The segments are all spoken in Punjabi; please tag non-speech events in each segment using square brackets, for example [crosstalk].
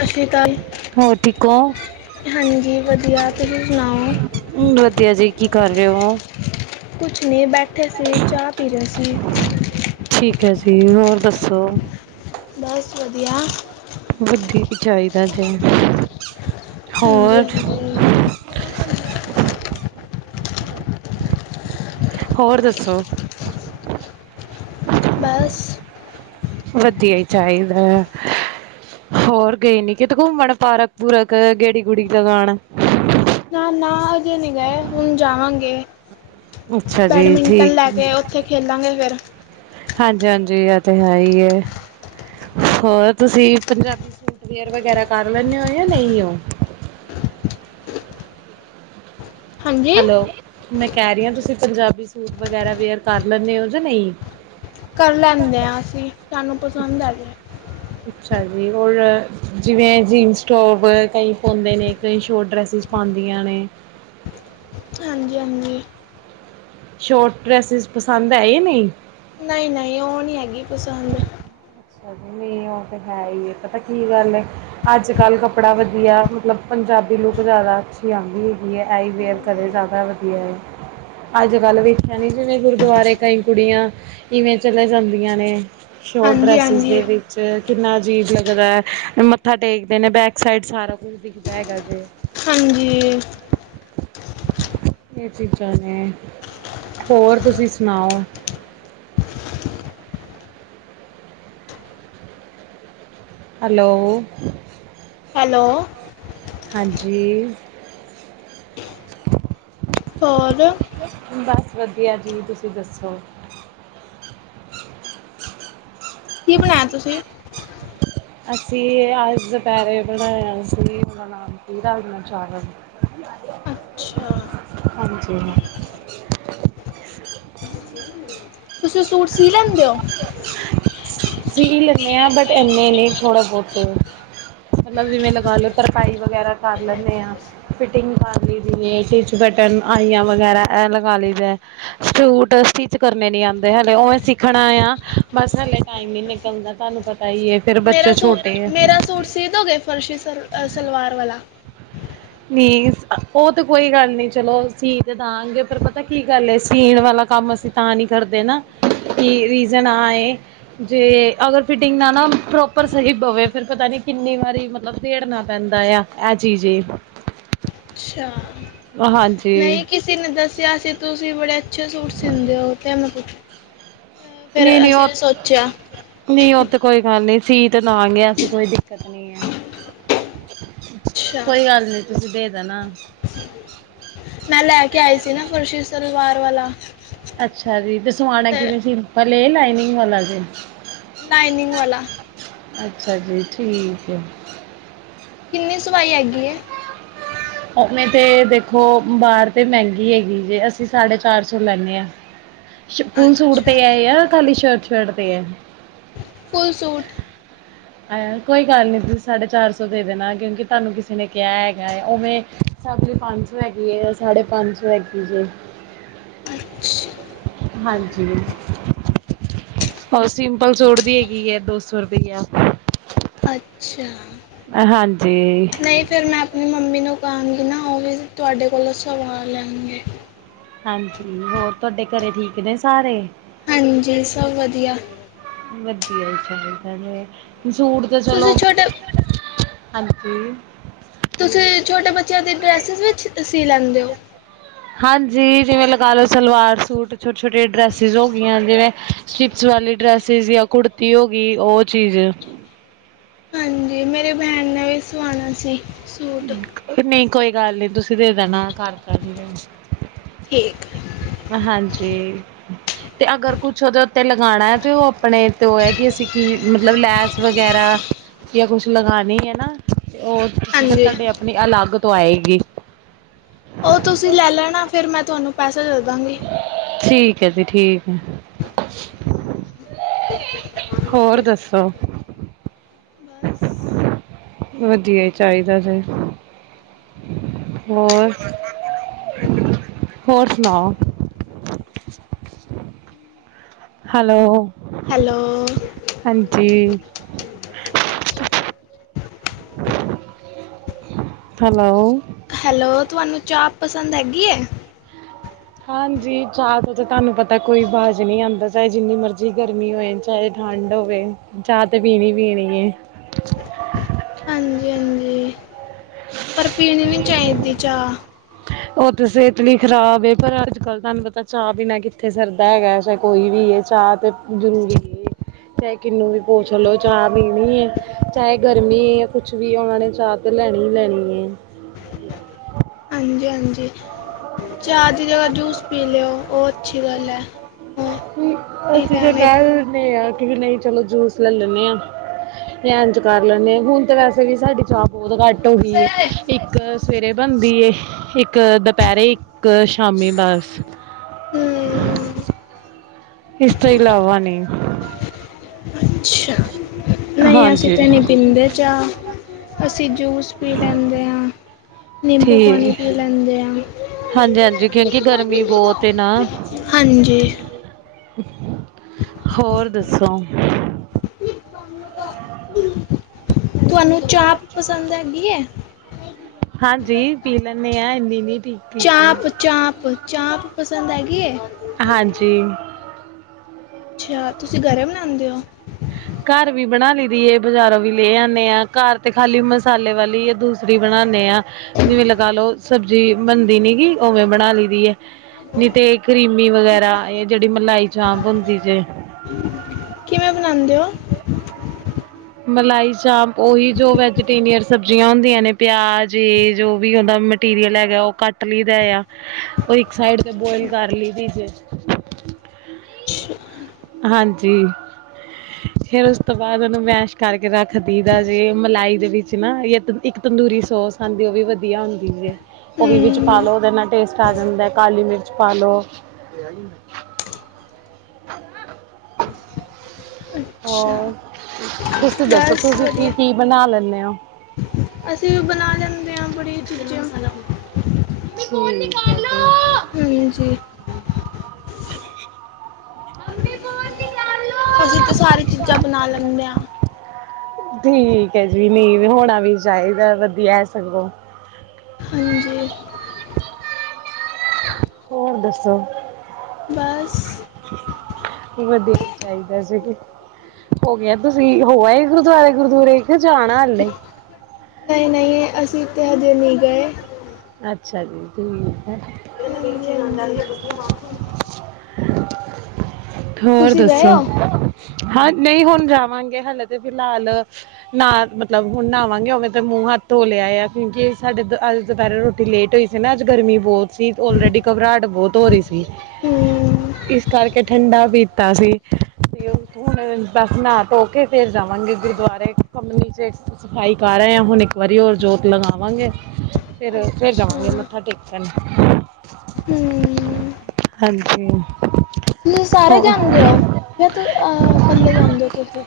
ਸਤਿ ਸ਼੍ਰੀ ਅਕਾਲ। ਹੋਰ ਠੀਕ ਹੋ ਹਾਂਜੀ, ਵਧੀਆ। ਤੁਸੀਂ ਸੁਣਾਓ? ਵਧੀਆ ਜੀ। ਕੀ, ਕਰ ਰਹੇ ਹੋ? ਕੁੱਛ ਨਹੀਂ ਬੈਠ ਠੇ ਸੀ, ਚਾਹ ਪੀ ਰਹੇ ਸੀ। ਠੀਕ ਹੈ ਜੀ। ਹੋਰ ਦੱਸੋ? ਬਸ ਵਧੀਆ। ਵਧੀਕ ਚਾਹੀਦਾ ਜੇ, ਹਾਂਜੀ ਹੋਰ ਹਾਂਜੀ ਹੋਰ ਦੱਸੋ? ਬਸ ਵਧੀਆ ਈ ਚਾਹੀਦਾ। ਹੋਰ ਗਏ ਨੀ ਕਿਤੇ ਘੁੰਮਣ, ਪਾਰਕ-ਪੂਰਕ, ਗੇੜੀ-ਗੁੜੀ ਲਗਾਣ। ਨਾ-ਨਾ, ਅਜੇ ਅੱਛਾ ਜੀ ਠੀਕ ਬੈਡਮੀਂਟਨ ਲੈਕੇ, ਉੱਥੇ ਖੇਲਾਂਗੇ ਫਿਰ। ਹਾਂਜੀ-ਹਾਂਜੀ, ਐ, ਤੇ ਹੈਈ ਏ। ਹੋਰ, ਤੁਸੀ ਪੰਜਾਬੀ ਸੂਟ ਵਿਅਰ ਵਗੈਰਾ ਕਰ ਲੈਂਦੇ ਹੋ ਯਾ ਨਹੀਓ? ਹਾਂਜੀ ਹੈਲੋ। ਮੈਂ ਕਹਿ ਰਹੀ ਹਾਂ, ਤੁਸੀ ਪੰਜਾਬੀ ਸੂਟ ਵਗੈਰਾ ਵੇਅਰ ਕਰ ਲੈਂਨੇ ਹੋ ਜਾ ਨਹੀ? ਕਰ ਲੈਂਨੇ ਹਾਂ ਅਸੀਂ, ਸਾਨੂੰ ਪਸੰਦ ਹੈਗੇ। ਅੱਛਾ ਜੀ, ਔਰ ਜਿਵੇਂ ਜੀਨਸ ਟੋਪ ਕਈ ਪਾਉਂਦੇ ਨੇ, ਕਈ ਸ਼ੋਰਟ ਡਰੈਸਿਸ ਪਾਂਦੀਆਂ ਨੇ। ਹਾਂਜੀ ਹਾਂਜੀ ਸ਼ੋਰਟ ਡਰੈਸਿਸ ਪਸੰਦ ਹੈ ਯਾ ਨਹੀਂ? ਨਹੀਂ-ਨਹੀਂ, ਉਹ ਨਹੀਂ ਹੈਗੀ ਪਸੰਦ। ਅੱਛਾ ਜੀ, ਨਹੀਂ ਉਹ ਤੇ ਹੈਹੀ ਏ, ਪਤਾ ਕੀ ਗੱਲ ਏ, ਅੱਜ-ਕੱਲ ਕੱਪੜਾ ਵਧੀਆ, ਮਤਲਬ ਪੰਜਾਬੀ ਲੁੱਕ ਜ਼ਿਆਦਾ ਅੱਛੀ ਆਂਦੀ ਹੈਗੀ ਏ, ਐਈ ਵਿਅਰ ਕਰੇ ਹਮ, ਜ਼ਿਆਦਾ ਵਧੀਆ ਏ। ਅੱਜ-ਕੱਲ ਵੇਖਿਆ ਨੀ ਜਿਵੇਂ, ਗੁਰਦੁਆਰੇ ਕਈ ਕੁੜੀਆਂ ਈਂਵੇਂ ਚਲੇ ਜਾਂਦੀਆਂ ਨੇ। ਸ਼ੋਟ ਹਾਂਜੀ ਡਰੈਸ ਹਾਂਜੀ ਵਿੱਚ ਕਿੰਨਾ ਅਜੀਬ ਲੱਗਦਾ, ਮੱਥਾ ਟੇਕਦੇ ਨੇ ਬੈਕ ਸਾਈਡ ਸਾਰਾ ਗੁਛ ਦਿਖਦਾ ਹੈਗਾ ਜੇ। ਹਾਂਜੀ ਇਹ ਚੀਜ਼ਾਂ ਨੇ। ਹੋਰ, ਤੁਸੀ ਸੁਣਾਓ? ਹੈਲੋ। ਹੈਲੋ। ਹਾਂਜੀ ਹੋਰ ਬਸ ਵਧੀਆ ਜੀ ਤੁਸੀਂ ਦੱਸੋ? ਕੀ ਬਣਾਇਆ ਤੁਸੀ? ਅਸੀਂ ਅੱਜ ਦੁਪਹਿਰੇ ਬਣਾਇਆ ਸੀ, ਉਹਦਾ ਨਾਮ ਸੀ ਰਾਜਨਾ ਚਾਵਲ। ਹ [inaudible] ਅੱਛਾ ਹਾਂਜੀ ਤੁਸੀ ਉਹ ਸੂਟ ਸੀ ਲੈਂਦੇ ਔ? ਸੀ ਲੈਂਨੇ ਆ ਬਟ ਇੰਨੇ ਨਹੀ ਥੋੜੇ ਬਹੁਤੇ। ਮਤਲਬ ਜਿਵੇਂ ਲਗਾ ਲੋ, ਤਰਪਾਈ ਵਗੈਰਾ ਕਰ ਲੈਂਨੇ ਆ। ਫਿਟਿੰਗ ਕਰ ਲਈ, ਜਿਵੇੰ ਟੀਚ ਬਟਨ, ਆਈਆਂ ਵਗੈਰਾ ਇਹ ਲਗਾ ਲਈ ਦਾ ਏ। ਸੂਟ ਸਟਿਚ ਕਰਨੇ ਨੀ ਆਉਂਦੇ ਹਾਲੇ ਓਵੇ ਸਿੱਖਣਾ ਆ ਬਸ ਹਲੇ ਟਾਈਮ ਨੀ ਨਿਕਲਦਾ ਤੁਹਾਨੂੰ ਪਤਾ ਈ ਏ, ਫੇਰ ਮੇਰਾ ਬੱਚੇ ਛੋਟੇ ਸੂਟ ਐ। ਮੇਰਾ ਸੂਟ ਸੀ ਦੋਗੇ ਫਰਸ਼ੀ ਸਲ ਸਲਵਾਰ ਵਾਲਾ। ਪਲੀਸੁ, ਉਹ ਤੇ ਕੋਈ ਗੱਲ ਨੀ ਚਲੋ ਸੀ ਤੇ ਦਾਂਗੇ, ਪਰ ਪਤਾ ਕੀ ਗੱਲ ਏ, ਸੀਣ ਵਾਲਾ ਕੰਮ ਅਸੀ ਨਾ ਨੀ ਕਰਦੇ ਨਾ, ਕਿ ਰੀਜ਼ਨ ਆ ਇਹ ਜੇ ਅਗਰ ਫਿਟਿੰਗ ਨਾ ਨਾ ਪ੍ਰੋਪਰ ਸਹੀ ਪਵੇ, ਫਿਰ ਪਤਾ ਨੀ ਕਿੰਨੀ ਵਾਰੀ ਮਤਲਬ ਉਧੇੜਨਾ ਪੈਂਦਾ ਆ। ਇਹ ਚੀਜ਼ ਏ ਅੱਛਾ ਹਾਂਜੀ ਕਿਸੀ ਨੇ ਦੱਸਿਆ ਸੀ, ਤੁਸੀਂ ਬੜੇ ਅੱਛੇ ਸੂਟ ਸੀਨਦੇ ਹੋ, ਤੇ ਮੈਂ ਪੁੱਛ ਫਿਰ ਨਹੀ ਨਹੀ ਅਸੀਂ ਔ ਨੇ ਸੋਚਿਆ ਨੀਂ ਉਹ ਤੇ ਕੋਈ ਗੱਲ ਨੀ, ਸੀੜ ਤੇ ਮਾਰਨੀ ਐ, ਐਸੀ ਕੋਈ ਦਿੱਕਤ ਨੀ ਆ। ਅੱਛਾ ਕੋਈ ਗੱਲ ਨੀ, ਤੁਸੀ ਦੇ ਦੇਣਾ। ਮੈਂ ਲੈ ਕੇ ਆਈ ਸੀ ਨਾ, ਫਰਸ਼ੀ ਸਲਵਾਰ ਵਾਲਾ, ਤੇ ਪਲ਼ੇਨ, ਲਾਈਨਿੰਗ ਵਾਲਾ ਜੇ। ਲਾਈਨਿੰਗ ਵਾਲਾ ਅੱਛਾ ਜੀ, ਠੀਕ ਐ ਕਿੰਨੀ ਸਵਾਈ ਹੈਗੀ ਹੈ? ਉਹਨੇ ਤੇ ਦੇਖੋ ਬਾਹਰ ਤੇ ਮਹਿੰਗੀ ਹੈਗੀ ਜੇ, ਅਸੀਂ ਸਾਢੇ ਚਾਰ ਸੌ ਲੈਂਨੇ ਆਂ। ਫੂਲ ਸੂਟ ਤੇ ਅੱਛਾ ਹੈ, ਜਾਂ ਖਾਲੀ ਸ਼ਰਟ-ਸ਼ਰਟ ਤੇ ਹੈ। ਫੁੱਲ ਸੂਟ ਕੋਈ ਗੱਲ ਨੀ ਤੁਸੀਂ ਸਾਢੇ ਚਾਰ ਸੌ ਦੇ ਦੇਣਾ, ਕਿਉਂਕਿ ਤੁਹਾਨੂੰ ਕਿਸੇ ਨੇ ਕਿਹਾ ਹੈਗਾ ਹੈ, ਉਵੇਂ, ਸਬਜ਼ੀ ਪੰਜ ਸੌ ਹੈਗੀ ਹੈ ਸਾਢੇ ਪੰਜ ਸੌ ਹੈਗੀ ਜੇ। ਅੱਛਾ। ਹਾਂਜੀ। ਉਹ ਸਿੰਪਲ ਸੂਟ ਦੀ ਹੈਗੀ ਹੈ ਦੋ ਸੌ ਰੁਪਇਆ। ਅੱਛਾ। ਹਾਂਜੀ। ਨਹੀਂ ਫਿਰ ਮੈਂ ਆਪਣੀ ਮੰਮੀ ਨੂੰ ਕਹਾਂਗੀ ਨਾ, ਉਹ ਵੀ ਤੁਹਾਡੇ ਕੋਲੋਂ ਸਵਾ ਲੈਣਗੇ। ਹਾਂਜੀ ਹੋਰ ਤੁਹਾਡੇ ਘਰੇ ਠੀਕ ਨੇ ਸਾਰੇ। ਹਾਂਜੀ, ਸਭ ਵਧੀਆ। ਵਧੀਆ ਈ ਚਾਹੀਦਾ ਵੇ, ਸੂਟ ਤੇ ਚਲੋ ਤੁਸੀਂ ਛੋਟੇ ਹਾਂਜੀ ਤੁਸੀਂ ਛੋਟੇ ਬੱਚਿਆਂ ਦੀ ਡਰੈਸਿਸ ਵਿੱਚ ਸੀ ਲੈਂਦੇ ਓ? ਹਾਂਜੀ, ਜਿਵੇਂ ਲਗਾ ਲੋ ਸਲਵਾਰ ਸੂਟ, ਛੋਟੇ ਛੋਟੇ ਡਰੈਸਿਸ ਹੋ ਗਈਆਂ ਜਿਵੇਂ ਸਟਿਪਸ ਵਾਲੀ ਡਰੈਸਿਸ ਜਾਂ ਕੁੜਤੀ ਹੋ ਗਈ, ਉਹ ਚੀਜ਼ ਹਾਂਜੀ, ਮੇਰੀ ਭੈਣ ਨੇ ਵੀ ਸਵਾਣਾ ਸੀ। ਸੂਟ ਨਹੀਂ ਕੋਈ ਗੱਲ ਨੀ ਤੁਸੀਂ ਦੇ ਦੇਣਾ ਘਰ ਕਰ ਰਹੀ ਇੰਜ। ਠੀਕ ਹਾਂਜੀ ਤੇ ਅਗਰ ਕੁਛ ਉਹਦੇ ਉੱਤੇ ਲਗਾਉਣਾ ਹੈ ਤੇ ਉਹ ਆਪਣੇ ਤੇ ਉਹ ਹੈ ਕਿ ਅਸੀਂ ਕੀ ਮਤਲਬ ਲੈਸ ਵਗੈਰਾ ਜਾਂ ਕੁਛ ਲਗਾਉਣੀ ਹੈ ਨਾ ਤੇ ਉਹ ਫਿਰ ਹਾਂਜੀ ਤੁਹਾਡੇ ਆਪਣੀ ਅਲੱਗ ਤੋਂ ਆਏਗੀ। ਉਹ ਤੁਸੀਂ ਲੈ ਲੈਣਾ ਫਿਰ ਮੈਂ ਤੁਹਾਨੂੰ ਪੈਸੇ ਦੇ ਦਾਂਗੀ। ਠੀਕ ਹੈ ਜੀ ਠੀਕ ਹੈ। ਹੋਰ ਦੱਸੋ। ਬਸ ਵਧੀਆ ਹੀ ਚਾਹੀਦਾ। ਹੋਰ, ਹੋਰ ਸੁਣਾਓ। ਹੈਲੋ। ਹੈਲੋ। ਹਾਂਜੀ। ਹੈਲੋ। ਹੈਲੋ ਤੁਹਾਨੂੰ ਚਾਹ ਪਸੰਦ ਹੈਗੀ ਹੈ। ਹਾਂਜੀ ਚਾਹ ਦਾ ਤਾਂ ਤੁਹਾਨੂੰ ਪਤਾ ਕੋਈ ਬਾਜ਼ ਨਹੀਂ ਆਦਾ ਚਾਹੇ ਜਿੰਨੀ ਮਰਜ਼ੀ ਗਰਮੀ ਹੋਏ। ਚਾਹੇ ਠੰਡ ਹੋਵੇ ਚਾਹ ਤੇ ਪੀਣੀ-ਪੀਣੀ ਏ। ਹਾਂਜੀ-ਹਾਂਜੀ। ਪਰ ਪੀਣੀ ਨੀ ਚਾਹੀਦੀ ਚਾਹ। ਉਹ ਤਾਂ ਸਿਹਤ ਲਈ ਖ਼ਰਾਬ ਏ ਪਰ ਅੱਜ ਕੱਲ ਤੁਹਾਨੂੰ ਪਤਾ ਚਾਹ ਪੀਨਾ ਕਿੱਥੇ ਸਰਦਾ ਹੈਗਾ ਚਾਹੇ ਕੋਈ ਵੀ ਹੈ ਚਾਹ ਜ਼ਰੂਰੀ ਏ। ਚਾਹੇ ਕਿੰਨੂੰ ਵੀ ਪੋਛ ਲਓ ਚਾਹ ਪੀਣੀ ਹੈ। ਚਾਹੇ ਗਰਮੀ ਜਾਂ ਕੁਛ ਵੀ ਉਹਨਾਂ ਨੇ ਚਾਹ ਤੇ ਲੈਣੀ ਹੀ ਲੈਣੀ ਹੈ। ਹਾਂਜੀ ਹਾਂਜੀ ਚਾਹ ਦੀ ਜਗ੍ਹਾ ਜੂਸ ਪੀ ਲਿਓ ਉਹ ਅੱਛੀ ਗੱਲ ਹੈ। ਹੋਰ ਕਿ ਠੀਕ ਅਸੀਂ ਹੈ ਤਾਂ ਨਹੀਂ ਕਹਿ ਦਿੰਦੇ ਆ ਕਿ ਵੀ ਨਹੀਂ ਚਲੋ ਜੂਸ ਲੈ ਲੈਦੇ ਹਾ। ਯਾ ਇੰਜ ਕਰ ਲੈੇ ਹੁਣ ਤਾਂ ਵੈਸੇ ਵੀ ਸਾਡੀ ਚਾਹ ਬਹੁਤ ਘੱਟ ਹੋਗੀ ਏ ਇੱਕ ਸਵੇਰੇ ਬਣਦੀ ਇੱਕ ਦੁਪਹਿਰੇ ਸ਼ਾਮੀ ਬਸ ਹੂੰ। ਇਸ ਤੋਂ ਇਲਾਵਾ ਨੀ ਅੱਛਾ ਨਹੀਂ ਅਸੀਂ ਹਾਂਜੀ ਤਾਂ ਨਹੀਂ ਪੀਂਦੇ ਚਾਹ ਅਸੀਂ ਜੂਸ ਪੀ ਲੈਂਦੇ ਹਾਂ। ਨਿੰਬੂ ਪਾਣੀ ਠੀਕ ਪੀ ਲੈਂਦੇ ਆ। ਹਾਂਜੀ ਹਾਂਜੀ ਕਿਉਂਕਿ ਗਰਮੀ ਬਹੁਤ ਏ ਨਾ ਹਾਂਜੀ। ਹੋਰ ਦੱਸੋ। ਤਾਂ ਤੁਹਾਨੂੰ ਚਾਹ ਪਸੰਦ ਹੈਗੀ ਹੈ? ਹਾਂਜੀ ਪੀ ਲੈਨੇ ਆ ਇੰਨੀ ਨੀ ਠੀਕ ਠੀਕ। ਚਾਹ ਪਸੰਦ ਹੈਗੀ ਏ? ਹਾਂਜੀ। ਅੱਛਾ, ਤੁਸੀਂ ਘਰੇ ਬਣਾਉਂਦੇ ਹੋ? ਘਰ ਵੀ ਬਣਾ ਲਈ ਦੀ ਹੈ ਬਜ਼ਾਰੋਂ ਵੀ ਲੈ ਆਣੇ ਹਾਂ ਘਰ ਤੇ ਖਾਲੀ ਮਸਾਲੇ ਵਾਲੀ ਆ ਦੂਸਰੀ ਬਣਾਣੇ ਹਾਂ। ਜਿਵੇਂ ਲਗਾ ਲੋੋ ਸਬਜ਼ੀ ਬਣਦੀ ਨੀ ਗ ਉਵੇਂ ਬਣਾ ਲਈ ਦੀ। ਨੀ ਤੇ ਕਰੀਮੀ ਵਗੈਰਾ ਇਹ ਜਿਹੜੀ ਮਲਾਈ ਚਾਂਪ ਹੁੰਦੀ ਜੇ ਕਿਵੇਂ ਬਣਾਉਂਦੇ ਹੋ। ਮਲਾਈ ਚਾਂਪ ਉਹੀ ਜੋ ਵੈਜੀਟੇਰੀਅਨ ਸਬਜ਼ੀਆਂ ਹੁੰਦੀਆਂ ਨੇ ਪਿਆਜ ਜੇ ਜੋ ਵੀ ਉਹਦਾ ਮਟੀਰੀਅਲ ਹੈਗਾ ਉਹ ਕੱਟ ਲਈਦਾ ਆ ਉਹ ਇੱਕ ਸਾਈਡ ਤੇ ਬੋਇਲ ਕਰ ਲਈਦੀ ਏ ਅੱਛਾ। ਹਾਂਜੀ। ਫਿਰ ਉਸ ਤੋਂ ਬਾਅਦ ਉਹਨੂੰ ਮੈਸ਼ ਕਰਕੇ ਰੱਖਦੀਦਾ ਜੇ ਮਲਾਈ ਦੇ ਵਿੱਚ ਨਾ ਜਾਂ ਤ ਇੱਕ ਤੰਦੂਰੀ ਸੋਸ ਖਾਂਦੀ ਉਹ ਵੀ ਵਧੀਆ ਹੁੰਦੀ ਜੇ। ਉਹ ਵੀ ਵਿੱਚ ਪਾ ਹੂੰ ਲਉ ਉਹਦੇ ਨਾਲ ਟੇਸਟ ਆ ਜਾਂਦਾ ਕਾਲੀ ਮਿਰਚ ਪਾ ਲੋ। ਚਾਹ? ਅੱਛਾ ਹ ਤੁਸੀਂ ਦੱਸੋ ਬਸ ਤੁਸੀਂ ਕੀ ਵਧੀਆ ਕੀ ਬਣਾ ਲੈਂਦੇ ਹੋ? ਅਸੀਂ ਬਣਾ ਲੈਂਦੇ ਹਾਂ ਬੜੀ ਚੀਜਾਂ। [unintelligible] ਹਾਂਜੀ। ਅਸੀਂ ਤੇ ਸਾਰੀ ਚੀਜ਼ਾਂ ਬਣਾ ਲੈਂਦੇ ਹਾਂ। ਠੀਕ ਹੈ ਜੀ, ਨਹੀਂ, ਹੋਣਾ ਵੀ ਚਾਹੀਦਾ ਵਧੀਆ ਸਗੋਂ। ਹਾਂਜੀ। ਹੋਰ ਦੱਸੋ? ਬਸ। ਵਧੀਆ ਹੀ ਚਾਹੀਦਾ ਸੀ। ਹੋ ਗਿਆ ਤੁਸੀਂ ਹੋ ਆਏ ਗੁਰਦੁਆਰੇ ਗੁਰਦੁਆਰੇ ਕੇ ਜਾਣਾ ਹਲੇ? ਨਹੀਂ, ਨਹੀਂ ਅਸੀਂ ਤੇ ਹਜੇ ਨਹੀਂ ਗਏ। ਅੱਛਾ ਜੀ ਠੀਕ ਏ। [unintelligible] ਹੋਰ ਤੁਸੀਂ ਗਏ ਦੱਸੋ? ਹੋ ਹਾਂ, ਨਹੀਂ ਹੁਣ ਜਾਵਾਂਗੇ, ਹਲੇੇ ਤੇ ਫਿਲਹਾਲ। ਨਾ ਮਤਲਬ ਹੁਣ ਨਹਾਵਾਂਗੇ ਉਵੇਂ ਤਾਂ ਮੂੰਹ ਹੱਥ ਧੋ ਲਿਆ ਆ ਕਿਉਂਕਿ ਸਾਡੇ ਅੱਜ। ਦੁਪਹਿਰੇ ਰੋਟੀ ਲੇਟ ਹੋਈ ਸੀ ਨਾ ਅੱਜ ਗਰਮੀ ਬਹੁਤ। ਸੀ ਅਲਰੇਡੀ ਘਬਰਾਹਟ ਬਹੁਤ ਹੋ ਰਹੀ ਸੀ ਹਮ ਇਸ ਕਰਕੇ ਠੰਡਾ ਵੀ। ਪੀਤਾ ਸੀ। ਹੁਣ ਬਸ ਨਹਾ ਧੋ ਕੇ ਫੇਰ ਜਾਵਾਂਗੇ ਗੁਰਦੁਆਰੇ ਕੰਮ ਨੀਚੇ ਸਫ਼ਾਈ ਕਰ ਆਏ ਹਾਂ ਹੁਣ। ਇਕ ਵਾਰੀ ਹੋਰ ਜੋਤ ਲਗਾਵਾਂਗੇ। ਫਿਰ ਫਿਰ ਅੱਛਾ ਜਾਵਾਂਗੇ ਮੱਥਾ ਟੇਕਣ। ਹਮ ਹਾਂਜੀ ਹੋਰ। ਫਿਰ ਤੁ ਇਕੱਲੇ ਜਾਂਦੇ ਹੋ ਤੁਸੀਂ।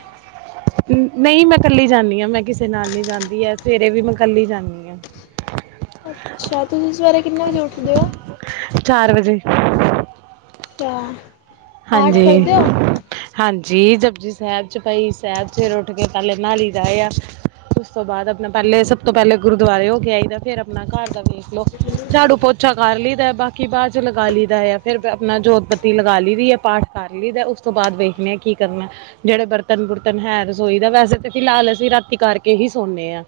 ਨਹੀਂ ਮੈਂ ਕੱਲੀ ਜਾਂਦੀ ਹਾਂ ਮੈਂ ਕਿਸੇ ਨਾਲ ਨਹੀਂ ਜਾਂਦੀ ਹੈ ਸਵੇਰੇ ਵੀ ਮੈਂ ਕੱਲੀ ਜਾਂਦੀ ਹਾਂ। ਹਠ ਅੱਛਾ, ਤੁਸੀਂ ਸਵੇਰੇ ਕਿੰਨੇ ਵਜੇ ਉੱਠਦੇ ਹੋ? ਚਾਰ ਵਜੇ। ਅੱਛਾ ਪਾਠ ਹਾਂਜੀ, ਕਰਦੇ ਹੋ ਹਾਂਜੀ ਜਪੁਜੀ ਸਾਹਿਬ, ਚੁਪਈ ਸਾਹਿਬ ਫਿਰ ਉੱਠ ਕੇ ਪਹਿਲੇ। ਨਾਲ ਹੀ ਜਾ ਆਇਆ। ਉਸ ਤੋਂ ਬਾਅਦ ਆਪਣਾ ਪਹਿਲੇ ਸਭ ਤੋਂ ਪਹਿਲੇ ਗੁਰਦੁਆਰੇ ਹੋ ਕੇ ਆਈਦਾ ਫਿਰ ਆਪਣਾ ਘਰ ਦਾ ਵੇਖ ਝਾੜੂ ਪੋਚਾ ਕਰ ਲਈ ਦਾ ਬਾਕੀ ਬਾਅਦ ਚ ਲਗਾ ਲਈ ਦਾ ਹੈ ਫਿਰ ਆਪਣਾ ਜੋਤ ਬੱਤੀ ਲੱਗਾ ਲਈ ਦੀ ਹੈ ਪਾਠ ਕਰ ਲਈਦਾ ਉਸ ਤੋਂ ਬਾਅਦ ਵੇਖਦੇ ਹ ਕੀ ਕਰਨਾ ਜਿਹੜੇ ਬਰਤਨ ਬੁਰਤਨ ਹੈ, ਰਸੋਈ ਦਾ ਵੈਸੇ ਤਾਂ ਫਿਲਹਾਲ ਅਸੀਂ ਰਾਤੀ ਕਰਕੇ ਹੀ ਸੋਨੇ ਹਾਂ।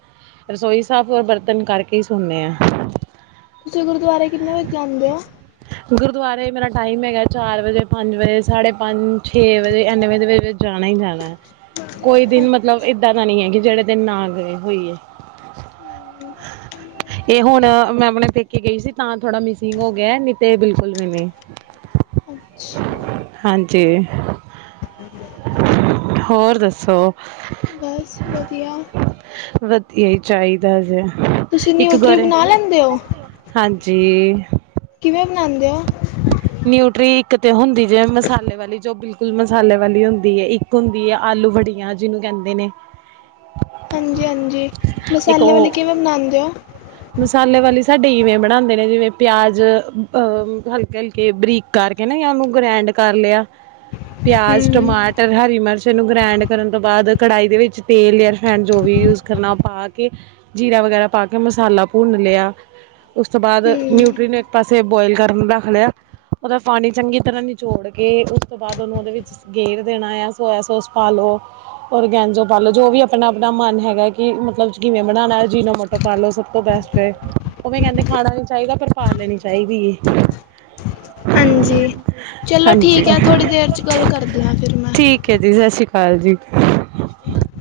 ਰਸੋਈ ਸਾਫ਼ ਹੋਰ ਬਰਤਨ ਕਰਕੇ ਹੀ ਸੋਂਦੇ ਆ ਤੁਸੀਂ ਗੁਰਦੁਆਰੇ ਕਿੰਨੇ ਵਜੇ ਜਾਂਦੇ ਹੋ? ਗੁਰਦੁਆਰੇ ਮੇਰਾ ਟਾਈਮ ਹੈਗਾ ਚਾਰ ਵਜੇ, ਪੰਜ ਵਜੇ, ਸਾਢੇ ਪੰਜ, ਛੇ ਵਜੇ ਐਨੇ ਵਜੇ। ਜਾਣਾ ਹੀ ਜਾਣਾ। ਕੋਈ ਦਿਨ ਮਤਲਬ ਅੱਛਾ ਏਦਾਂ ਦਾ ਨਹੀਂ ਹੈ ਕਿ ਜਿਹੜੇ ਦਿਨ ਨਾ ਗਏ ਹੋਈਏ। ਹਮ ਇਹ ਹੁਣ ਮੈਂ ਆਪਣੇ ਪੇਕੇ ਗਈ ਸੀ। ਤਾਂ ਥੋੜਾ ਮਿਸਿੰਗ ਹੋ ਗਿਆ ਨੀ ਤੇ ਬਿਲਕੁਲ ਵੀ ਨਹੀਂ। ਅੱਛਾ ਹਾਂਜੀ। ਹੋਰ ਦੱਸੋ? ਬੱਸ ਵਧੀਆ। ਵਧੀਆ ਹੀ ਚਾਹੀਦਾ ਜੇ ਤੁਸੀਂ ਇੱਕ ਨਿਊਟਰੀ ਘਰੇ। ਬਣਾ ਲੈਂਦੇ ਹੋ ਹਾਂਜੀ। ਕਿਵੇਂ ਬਣਾਉਂਦੇ ਹੋ, ਨਿਊਟਰੀ ਇੱਕ ਤੇ ਹੁੰਦੀ ਜੀਵੇ ਮਸਾਲੇ ਵਾਲੀ ਜੋ ਬਿਲਕੁੱਲ ਮਸਾਲੇ ਵਾਲੀ ਹੁੰਦੀ ਹੈ ਇੱਕ ਹੁੰਦੀ ਹੈ ਆਲੂ ਬੜੀਆਂ ਜਿਹਨੂੰ ਕਹਿੰਦੇ ਨੇ ਹਾਂਜੀ ਹਾਂਜੀ ਇੱਕ ਮਸਾਲੇ ਵਾਲੇ ਉਹ ਕਿਵੇਂ ਬਣਾਉਂਦੇ ਹੋ ਮਸਾਲੇ ਵਾਲੀ ਸਾਡੇ ਇਵੇਂ ਬਣਾਉਂਦੇ ਨੇ ਜਿਵੇਂ ਪਿਆਜ ਅਹ ਹਲਕੇ-ਹਲਕੇ ਕੇ ਬਰੀਕ ਕਰਕੇ ਨਾ ਓਨੂੰ ਗ੍ਰੈਂਡ ਕਰ ਲਿਆ ਪਿਆਜ, ਹੂੰ, ਟਮਾਟਰ, ਹਰੀ ਮਿਰਚ ਇਹਨੂੰ ਗ੍ਰੈਂਡ ਕਰਨ ਤੋਂ ਬਾਅਦ ਕੱੜਾਹੀ ਦੇ ਵਿੱਚ ਤੇਲ ਜਾਂ ਰਿਫੈਡ ਜੋ ਵੀ ਯੂਜ਼ ਕਰਨਾ ਉਹ ਪਾ ਕੇ ਜੀਰਾ ਵਗੈਰਾ ਪਾ ਕੇ ਮਸਾਲਾ ਭੁੰਨ ਲਿਆ ਉਸ ਤੋਂ ਬਾਅਦ ਨਿਊਟਰੀ ਨੂੰ ਇੱਕ ਪਾਸੇ ਬੋਆਇਲ ਕਰਨ ਰੱਖ ਲਿਆ, ਉਹਦਾ ਪਾਣੀ ਚੰਗੀ ਤਰ੍ਹਾਂ ਨਿਚੋੜ ਕੇ ਉਸ ਤੋਂ ਬਾਅਦ ਉਹਨੂੰ ਉਹਦੇ ਵਿੱਚ ਗੇਰ ਦੇਣਾ ਆ ਸੋਇਆ ਸੋਸ ਪਾਲੋ ਔਰਗੈਂਜੋ ਪਾਲੋ ਜੋ ਵੀ ਆਪਣਾ ਆਪਣਾ ਮਨ ਹੈਗਾ ਕਿ ਮੱਤਲਬ ਕਿਵੇਂ ਬਣਾਉਣਾ ਅਜੀਨੋ ਮੋਟੋ ਪਾਲੋ ਸੱਬ ਸੱਬ ਤੋਂ ਬੈਸਟ ਉਹਵੇ ਕਹਿੰਦੇ ਖਾਣਾ ਨੀ ਚਾਹੀਦਾ ਪਰ ਪਾ ਲੈਣੀ ਚਾਹੀਦੀ ਹੈ। ਹਾਂਜੀ ਚਲੋ ਹਾਂਜੀ ਠੀਕ ਹੈ ਥੋੜ੍ਹੀ ਦੇਰ ਚ ਗੱਲ ਕਰਦੀ ਹਾਂ ਫਿਰ ਮੈਂ ਓਕੇ ਜੀ ਸਤਿ ਸ਼੍ਰੀ ਅਕਾਲ ਜੀ [inaudible]